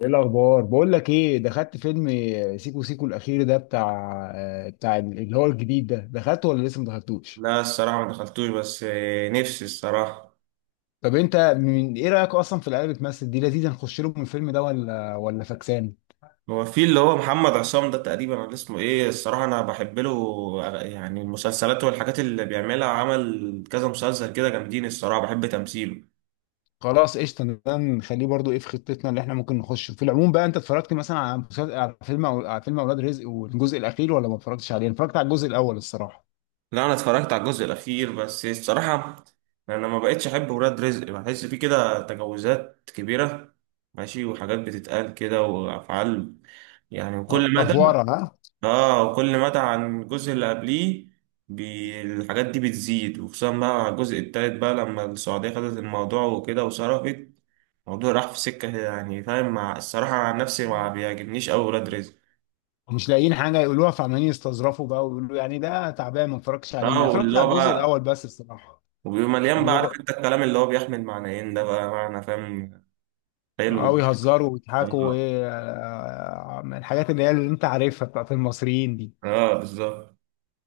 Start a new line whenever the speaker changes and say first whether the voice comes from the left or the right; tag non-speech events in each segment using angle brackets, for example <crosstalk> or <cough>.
left: ايه الاخبار بقول لك ايه دخلت فيلم سيكو سيكو الاخير ده بتاع. بتاع اللي هو الجديد ده، دخلته ولا لسه ما دخلتوش؟
right: لا، الصراحة ما دخلتوش، بس نفسي الصراحة.
left: طب انت من ايه رايك اصلا في العيال اللي بتمثل دي؟ لذيذه نخش لهم من الفيلم ده ولا فكسان؟
right: هو في اللي هو محمد عصام ده تقريبا، ولا اسمه ايه؟ الصراحة انا بحب له يعني المسلسلات والحاجات اللي بيعملها، عمل كذا مسلسل كده جامدين، الصراحة بحب تمثيله.
left: خلاص قشطه، ده نخليه برضو. ايه في خطتنا اللي احنا ممكن نخشه في العموم؟ بقى انت اتفرجت مثلا على مسلسل، على فيلم على فيلم اولاد رزق والجزء الاخير، ولا ما اتفرجتش عليه؟ أنا اتفرجت على الجزء الاول الصراحه.
right: لا، انا اتفرجت على الجزء الاخير بس الصراحة. انا ما بقتش احب ولاد رزق، بحس فيه كده تجاوزات كبيرة. ماشي، وحاجات بتتقال كده وافعال يعني، وكل مدى.
left: افوره ها.
right: اه، كل مدى عن الجزء اللي قبليه. الحاجات دي بتزيد، وخصوصا بقى مع الجزء التالت، بقى لما السعودية خدت الموضوع وكده وصرفت. الموضوع راح في سكة، يعني فاهم، مع الصراحة عن نفسي ما بيعجبنيش أوي ولاد رزق.
left: مش لاقيين حاجه يقولوها، فعمالين يستظرفوا بقى ويقولوا يعني ده تعبان. ما اتفرجتش عليه،
right: بقى
left: ما اتفرجت
right: واللي
left: على
right: هو
left: الجزء
right: بقى،
left: الاول بس الصراحه،
right: وبيبقى مليان بقى، عارف
left: اللغة.
right: انت الكلام اللي هو بيحمل معنيين ده بقى معنى، فاهم. حلو.
left: أو يهزروا ويضحكوا
right: اه،
left: وإيه، من الحاجات اللي هي اللي أنت عارفها بتاعت المصريين دي.
right: آه، بالظبط.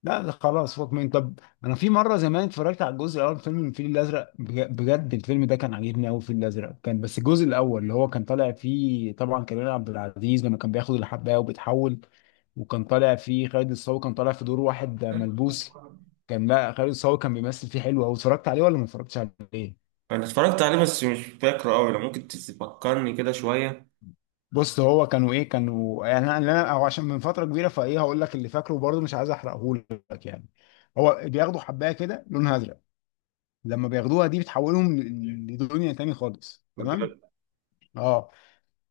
left: لا ده خلاص فوق من، طب أنا في مرة زمان اتفرجت على الجزء الأول من فيلم الفيل الأزرق، بجد الفيلم ده كان عاجبني أوي، الفيل الأزرق كان، بس الجزء الأول اللي هو كان طالع فيه طبعا كريم عبد العزيز لما كان بياخد الحباية وبيتحول. وكان طالع فيه خالد الصاوي، كان طالع في دور واحد ملبوس. كان، لا خالد الصاوي كان بيمثل فيه حلو أوي. اتفرجت عليه ولا ما اتفرجتش عليه؟
right: انا اتفرجت عليه، بس مش فاكره أوي، لو ممكن تفكرني كده شوية.
left: بص هو كانوا ايه، كانوا يعني، او عشان من فتره كبيره، فايه هقول لك اللي فاكره برضه، مش عايز احرقه لك يعني. هو بياخدوا حبايه كده لونها ازرق. لما بياخدوها دي بتحولهم لدنيا تاني خالص، تمام.
right: بجد.
left: اه.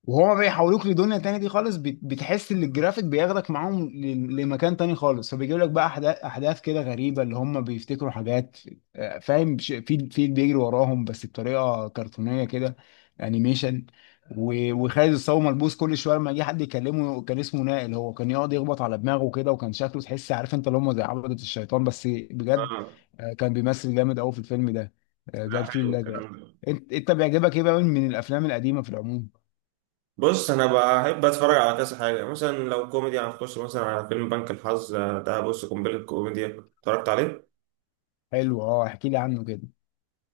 left: وهو بيحولوك لدنيا تانية دي خالص، بتحس ان الجرافيك بياخدك معاهم لمكان تاني خالص، فبيجيب لك بقى احداث كده غريبة، اللي هم بيفتكروا حاجات. فاهم، في بيجري وراهم بس بطريقة كرتونية كده، انيميشن. وخالد الصاوي ملبوس كل شوية، لما يجي حد يكلمه كان اسمه نائل، هو كان يقعد يخبط على دماغه كده، وكان شكله تحس عارف انت اللي هم زي عبدة الشيطان، بس بجد.
right: اه.
left: كان بيمثل جامد قوي في الفيلم ده. ده
right: لا،
left: الفيل
right: حلو
left: الازرق.
right: الكلام ده.
left: انت بيعجبك ايه بقى من الافلام القديمة في العموم؟
right: بص، انا بحب اتفرج على كذا حاجه، مثلا لو كوميدي هنخش مثلا على فيلم بنك الحظ. ده بص قنبله كوميديا، اتفرجت عليه.
left: حلو، اه احكي لي عنه كده.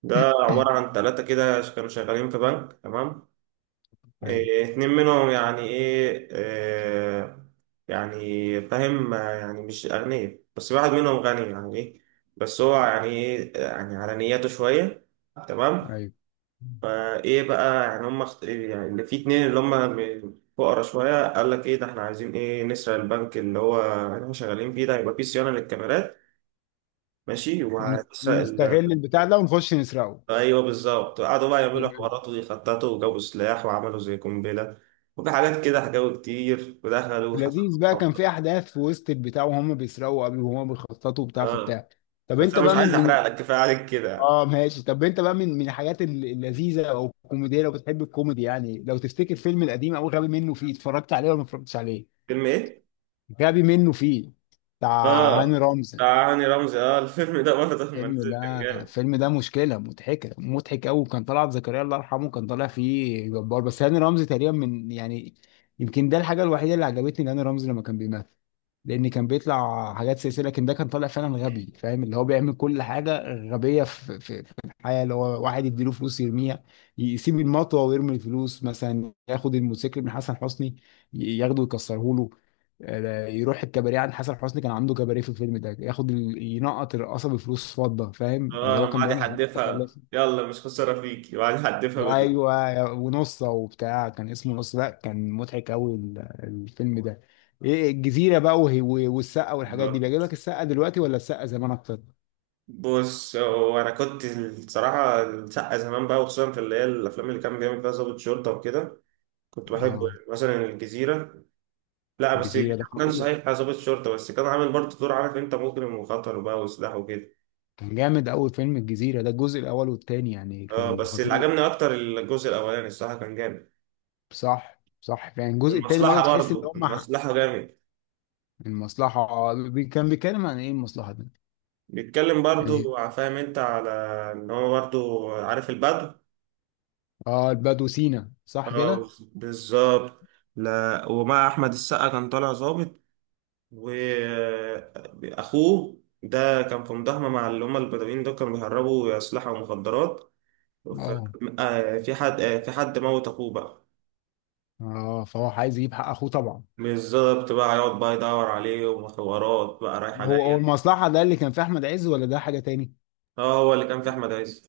right: ده عباره عن ثلاثه كده، كانوا شغالين في بنك، تمام.
left: ايوه.
right: إيه، اتنين منهم يعني ايه، إيه. يعني فاهم، يعني مش اغنياء، بس واحد منهم غني، يعني ايه. بس هو يعني ايه، يعني على نياته شويه. تمام.
left: ايوه
right: فايه بقى، يعني هم يعني اللي في اتنين اللي هم، فقرا شويه، قال لك ايه ده، احنا عايزين ايه، نسرق البنك اللي هو احنا شغالين فيه، ده هيبقى فيه صيانه للكاميرات، ماشي، وهنسرق
left: ونستغل
right: ال...
left: البتاع ده ونخش نسرقه،
right: ايوه، بالظبط. قعدوا بقى يعملوا
left: تمام.
right: حوارات، ويخططوا، وجابوا سلاح، وعملوا زي قنبله. وفي حاجات كده حكاوي كتير، ودخلوا وحصلوا
left: لذيذ بقى، كان
right: محاولات.
left: في احداث في وسط البتاع وهم بيسرقوا، قبل وهم بيخططوا وبتاع في
right: اه،
left: بتاع. طب
right: بس
left: انت
right: انا مش
left: بقى من
right: عايز
left: من
right: احرق لك، كفايه عليك كده.
left: اه ماشي، طب انت بقى من الحاجات اللذيذه او الكوميديه، لو بتحب الكوميدي يعني، لو تفتكر فيلم القديم او غبي منه فيه، اتفرجت عليه ولا ما اتفرجتش عليه؟
right: فيلم ايه؟
left: غبي منه فيه، بتاع
right: اه،
left: هاني رمزي.
right: بتاع هاني رمزي. اه، الفيلم ده برضه <laughs> لما
left: الفيلم
right: نزل كان
left: ده
right: جامد.
left: الفيلم ده مشكلة، مضحكة مضحك أوي. كان طلعت زكريا الله يرحمه كان طالع فيه جبار، بس هاني رمزي تقريبا من يعني، يمكن ده الحاجة الوحيدة اللي عجبتني هاني رمزي لما كان بيمثل، لأن كان بيطلع حاجات سياسية، لكن ده كان طالع فعلا غبي، فاهم اللي هو بيعمل كل حاجة غبية في الحياة، اللي هو واحد يديله فلوس يرميها، يسيب المطوة ويرمي الفلوس، مثلا ياخد الموتوسيكل من حسن حسني ياخده يكسره له. يروح الكباريه عند حسن حسني، كان عنده كباريه في الفيلم ده، ياخد ينقط الرقاصه بفلوس فضه، فاهم اللي
right: اه،
left: هو
right: لما
left: كان
right: قعد
left: بيعمل حاجات
right: يحدفها،
left: متخلفه.
right: يلا مش خسارة فيكي، وقعد يحدفها بال.
left: ايوه، ونصه وبتاع كان اسمه نص، لا كان مضحك قوي الفيلم ده. ايه الجزيره بقى والسقه والحاجات دي،
right: آه.
left: بيعجبك السقه دلوقتي ولا السقه زمان اكتر؟
right: بص، هو انا كنت الصراحة السقا زمان بقى، وخصوصا في اللي هي الافلام اللي كان بيعمل فيها ضابط شرطة وكده. كنت بحبه
left: اه
right: يعني. مثلا الجزيرة. لا بس.
left: الجزيره ده
right: كان
left: خطير.
right: صحيح ضابط شرطة، بس كان عامل برضه دور، عارف انت، مجرم وخطر بقى، وسلاح وكده.
left: كان جامد قوي فيلم الجزيره ده، الجزء الاول والتاني يعني
right: اه،
left: كان
right: بس اللي
left: خطير.
right: عجبني اكتر الجزء الاولاني، الصراحة كان جامد.
left: صح صح، يعني الجزء التاني برضه
right: والمصلحة
left: تحس ان
right: برضه،
left: هم.
right: المصلحة جامد.
left: المصلحه، كان بيتكلم عن ايه المصلحه ده؟
right: بيتكلم
left: يعني.
right: برضه، فاهم انت، على ان هو برضه عارف البدو.
left: اه البدو سينا، صح كده.
right: اه، بالظبط. لا، ومع احمد السقا كان طالع ظابط. واخوه ده كان في مداهمه مع اللي هم البدوين دول، كانوا بيهربوا اسلحه ومخدرات. ف...
left: اه.
right: في حد في حد موت اخوه بقى.
left: اه فهو عايز يجيب حق اخوه طبعا.
right: بالظبط، بقى يقعد بقى يدور عليه، وحوارات بقى رايحه
left: هو
right: جايه.
left: المصلحه ده اللي كان في احمد عز، ولا ده حاجه تاني؟
right: اه، هو اللي كان في احمد عز.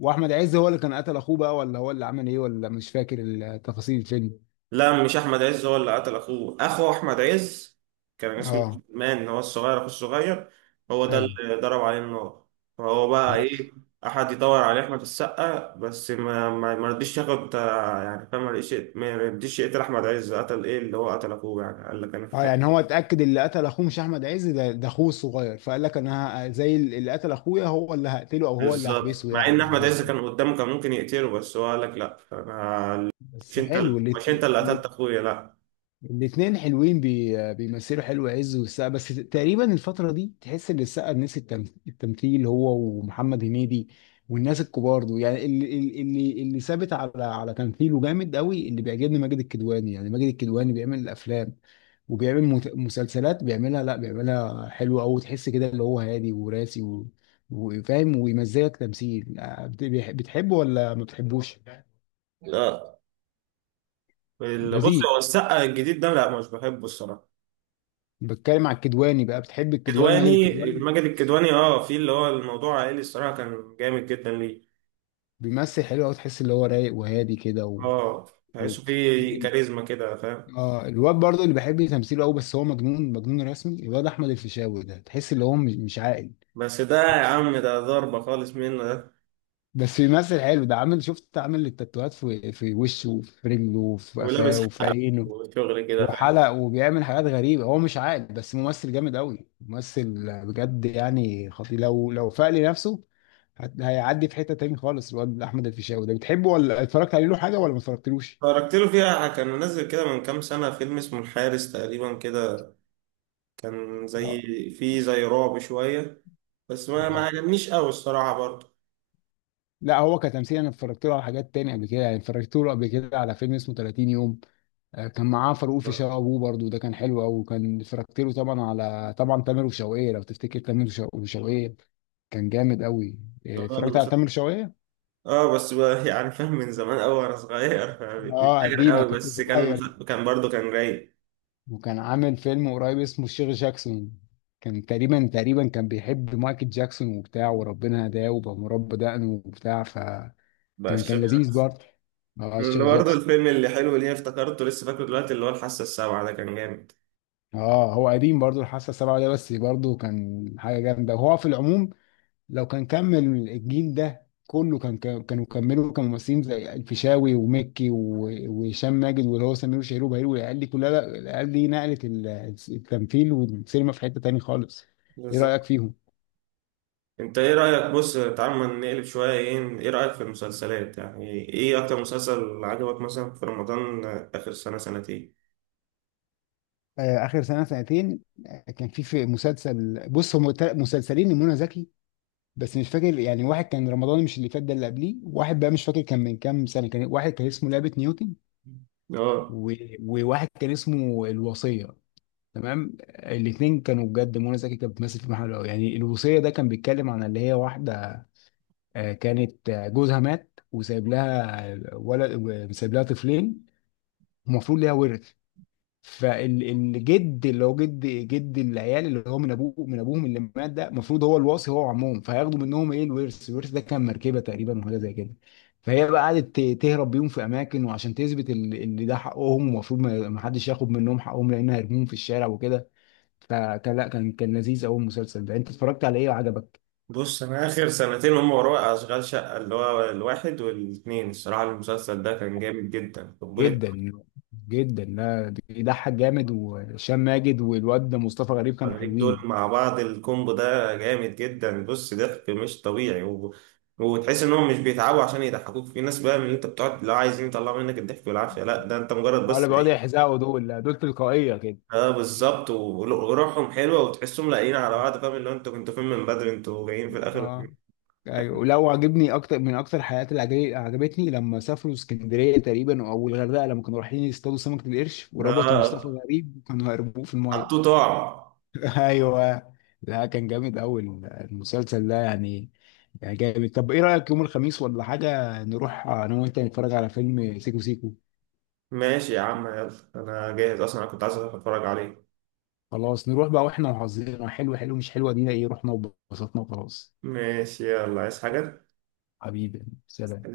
left: واحمد عز هو اللي كان قتل اخوه بقى، ولا هو اللي عمل ايه، ولا مش فاكر تفاصيل الفيلم.
right: لا، مش احمد عز هو اللي قتل اخوه، اخو احمد عز كان اسمه
left: اه.
right: عثمان، هو الصغير، اخو الصغير. هو ده
left: ايوه،
right: اللي ضرب عليه النار. فهو بقى
left: عارف.
right: ايه، احد يدور على احمد السقا، بس ما رضيش ياخد، يعني فاهم، ما رضيش يقتل احمد عز. قتل ايه اللي هو قتل اخوه، يعني قال لك انا
left: اه
right: قتلت.
left: يعني هو اتاكد اللي قتل اخوه مش احمد عز، ده اخوه الصغير، فقال لك انا زي اللي قتل اخويا، هو اللي هقتله او هو اللي
right: بالظبط،
left: هحبسه
right: مع
left: يعني،
right: ان احمد عز
left: بالظبط.
right: كان قدامه كان ممكن يقتله، بس هو قال لك لا، انا مش
left: بس
right: انت،
left: حلو
right: مش انت
left: الاثنين.
right: اللي قتلت اخويا، لا.
left: الاتنين حلوين، بيمثلوا حلو عز والسقا، بس تقريبا الفترة دي تحس ان السقا نسي التمثيل، هو ومحمد هنيدي والناس الكبار دول. يعني اللي ثابت على تمثيله جامد قوي، اللي بيعجبني ماجد الكدواني، يعني ماجد الكدواني بيعمل الافلام وبيعمل مسلسلات، بيعملها، لا بيعملها حلوة قوي، تحس كده اللي هو هادي وراسي و... وفاهم ويمزجك تمثيل. بتحبه ولا ما بتحبوش؟
right: لا، بص،
left: لذيذ.
right: هو السقا الجديد ده لا، مش بحبه الصراحه.
left: بتكلم على الكدواني بقى، بتحب الكدواني ماجد
right: كدواني،
left: الكدواني؟
right: ماجد الكدواني، اه، في اللي هو الموضوع عائلي، الصراحه كان جامد جدا ليه.
left: بيمثل حلو قوي، تحس اللي هو رايق وهادي كده و...
right: اه،
left: <laughs> ال-
right: تحسه فيه
left: ال-
right: كاريزما كده، فاهم.
left: اه الواد برضه اللي بحب تمثيله قوي، بس هو مجنون مجنون رسمي الواد احمد الفيشاوي ده، تحس اللي هو مش عاقل.
right: بس ده يا عم، ده ضربه خالص منه ده.
left: بس بيمثل حلو ده، عامل، شفت عامل التاتوهات في وشه وفي رجله وفي قفاه
right: ولابس
left: وفي
right: حق،
left: عينه،
right: وشغل كده، فاهم.
left: وحلق، وبيعمل حاجات غريبة، هو مش عاقل، بس ممثل جامد قوي، ممثل بجد يعني، خطير لو فاق لنفسه هيعدي في حتة تاني خالص الواد احمد الفيشاوي ده. بتحبه ولا اتفرجت عليه له حاجة، ولا ما اتفرجتلوش؟
right: اتفرجت له فيها، كان منزل كده من كام سنه فيلم اسمه الحارس تقريبا كده. كان زي، فيه زي رعب شويه، بس ما
left: اه.
right: عجبنيش قوي الصراحه برضه.
left: لا هو كتمثيل انا اتفرجت له على حاجات تانية قبل كده، يعني اتفرجت له قبل كده على فيلم اسمه 30 يوم. كان معاه فاروق في شقه ابوه، برضه ده كان حلو قوي، وكان، اتفرجت له طبعا على، طبعا تامر وشوقية، لو تفتكر تامر وشوقية، كان جامد قوي.
right: اه،
left: اتفرجت
right: بس
left: على تامر وشوقية.
right: آه، بس بقى يعني فاهم، من زمان قوي وانا صغير، فمش
left: اه
right: فاكر
left: قديمه،
right: قوي،
left: كنت
right: بس كان،
left: صغير.
right: كان برضه كان رايق.
left: وكان عامل فيلم قريب اسمه الشيخ جاكسون، كان تقريبا كان بيحب مايكل جاكسون وبتاع، وربنا هداه وبقى مربى دقنه وبتاع، فكان،
right: بقى
left: كان
right: الشغل
left: لذيذ برضه. اه
right: اللي
left: الشيخ
right: برضه
left: جاكسون.
right: الفيلم اللي حلو، اللي هي افتكرته لسه، فاكره دلوقتي اللي هو الحاسة السابعة ده كان جامد.
left: اه هو قديم برضو الحاسه السابعه ده، بس برضو كان حاجه جامده. وهو في العموم لو كان كمل الجيل ده كله كان، كانوا كملوا كممثلين، زي الفيشاوي ومكي وهشام ماجد واللي هو سمير وشهير وبهير، والعيال دي كلها، لا، العيال دي نقلت التمثيل والسينما في حته تاني خالص. ايه رايك
right: بالظبط.
left: فيهم؟
right: انت ايه رأيك، بص تعال ما نقلب شوية، ايه رأيك في المسلسلات، يعني ايه اكتر مسلسل عجبك مثلا في رمضان، اخر سنة سنتين؟
left: آه اخر سنه سنتين. كان في مسلسل، بص هم مسلسلين لمنى زكي، بس مش فاكر يعني، واحد كان رمضان مش اللي فات ده، اللي قبليه، واحد بقى مش فاكر كان من كام سنه، كان واحد كان اسمه لعبه نيوتن
right: اه،
left: و... وواحد كان اسمه الوصية. تمام الاتنين كانوا بجد، منى زكي كانت بتمثل في محله يعني. الوصية ده كان بيتكلم عن اللي هي واحدة، كانت جوزها مات وسايب لها ولد، سايب لها طفلين، المفروض ليها ورث، فالجد اللي هو جد العيال اللي هو من ابوه، من ابوهم اللي مات ده، المفروض هو الوصي هو وعمهم، فهياخدوا منهم ايه الورث، الورث ده كان مركبه تقريبا وحاجه زي كده، فهي بقى قعدت تهرب بيهم في اماكن، وعشان تثبت اللي ده حقهم، ومفروض ما حدش ياخد منهم حقهم، لان هيرموهم في الشارع وكده، فكان، لا كان، كان لذيذ قوي المسلسل ده. انت اتفرجت على ايه وعجبك؟
right: بص، انا اخر سنتين هم وراء اشغال شقة اللي هو الواحد والاتنين، الصراحة المسلسل ده كان جامد جدا قبول.
left: جدا جدا، لا بيضحك جامد، وهشام ماجد والواد ده مصطفى غريب كانوا
right: المغرب دول
left: حلوين.
right: مع بعض الكومبو ده جامد جدا، بص ضحك مش طبيعي، و... وتحس انهم مش بيتعبوا عشان يضحكوك، في ناس بقى من اللي انت بتقعد لو عايزين يطلعوا منك الضحك والعافيه، لا ده انت مجرد
left: ولا
right: بس
left: بيقعدوا
right: ايه.
left: يحزقوا دول، لا، دول تلقائيه كده.
right: اه، بالظبط، وروحهم حلوه، وتحسهم لاقيين على بعض، فاهم اللي هو انتوا كنتوا فين من بدري، انتوا جايين في الاخر.
left: اه، ايوه. ولو عجبني اكتر، من اكتر الحلقات اللي عجبتني لما سافروا اسكندريه تقريبا او الغردقه، لما كانوا رايحين يصطادوا سمكه القرش وربطوا مصطفى
right: اه،
left: غريب وكانوا هيربوه في
right: حطوه
left: الميه.
right: طعم.
left: <laughs> ايوه. لا كان جامد قوي المسلسل ده يعني، يعني جامد. طب ايه رايك يوم الخميس ولا حاجه نروح انا وانت نتفرج على فيلم سيكو سيكو؟
right: ماشي يا عم، يلا. انا جاهز اصلا، انا كنت عايز اتفرج عليه.
left: خلاص نروح بقى، واحنا وحظنا حلو، حلو مش حلوه، دينا ايه، رحنا وبسطنا وخلاص.
right: ماشي، يلا، عايز حاجه؟
left: حبيبي سلام.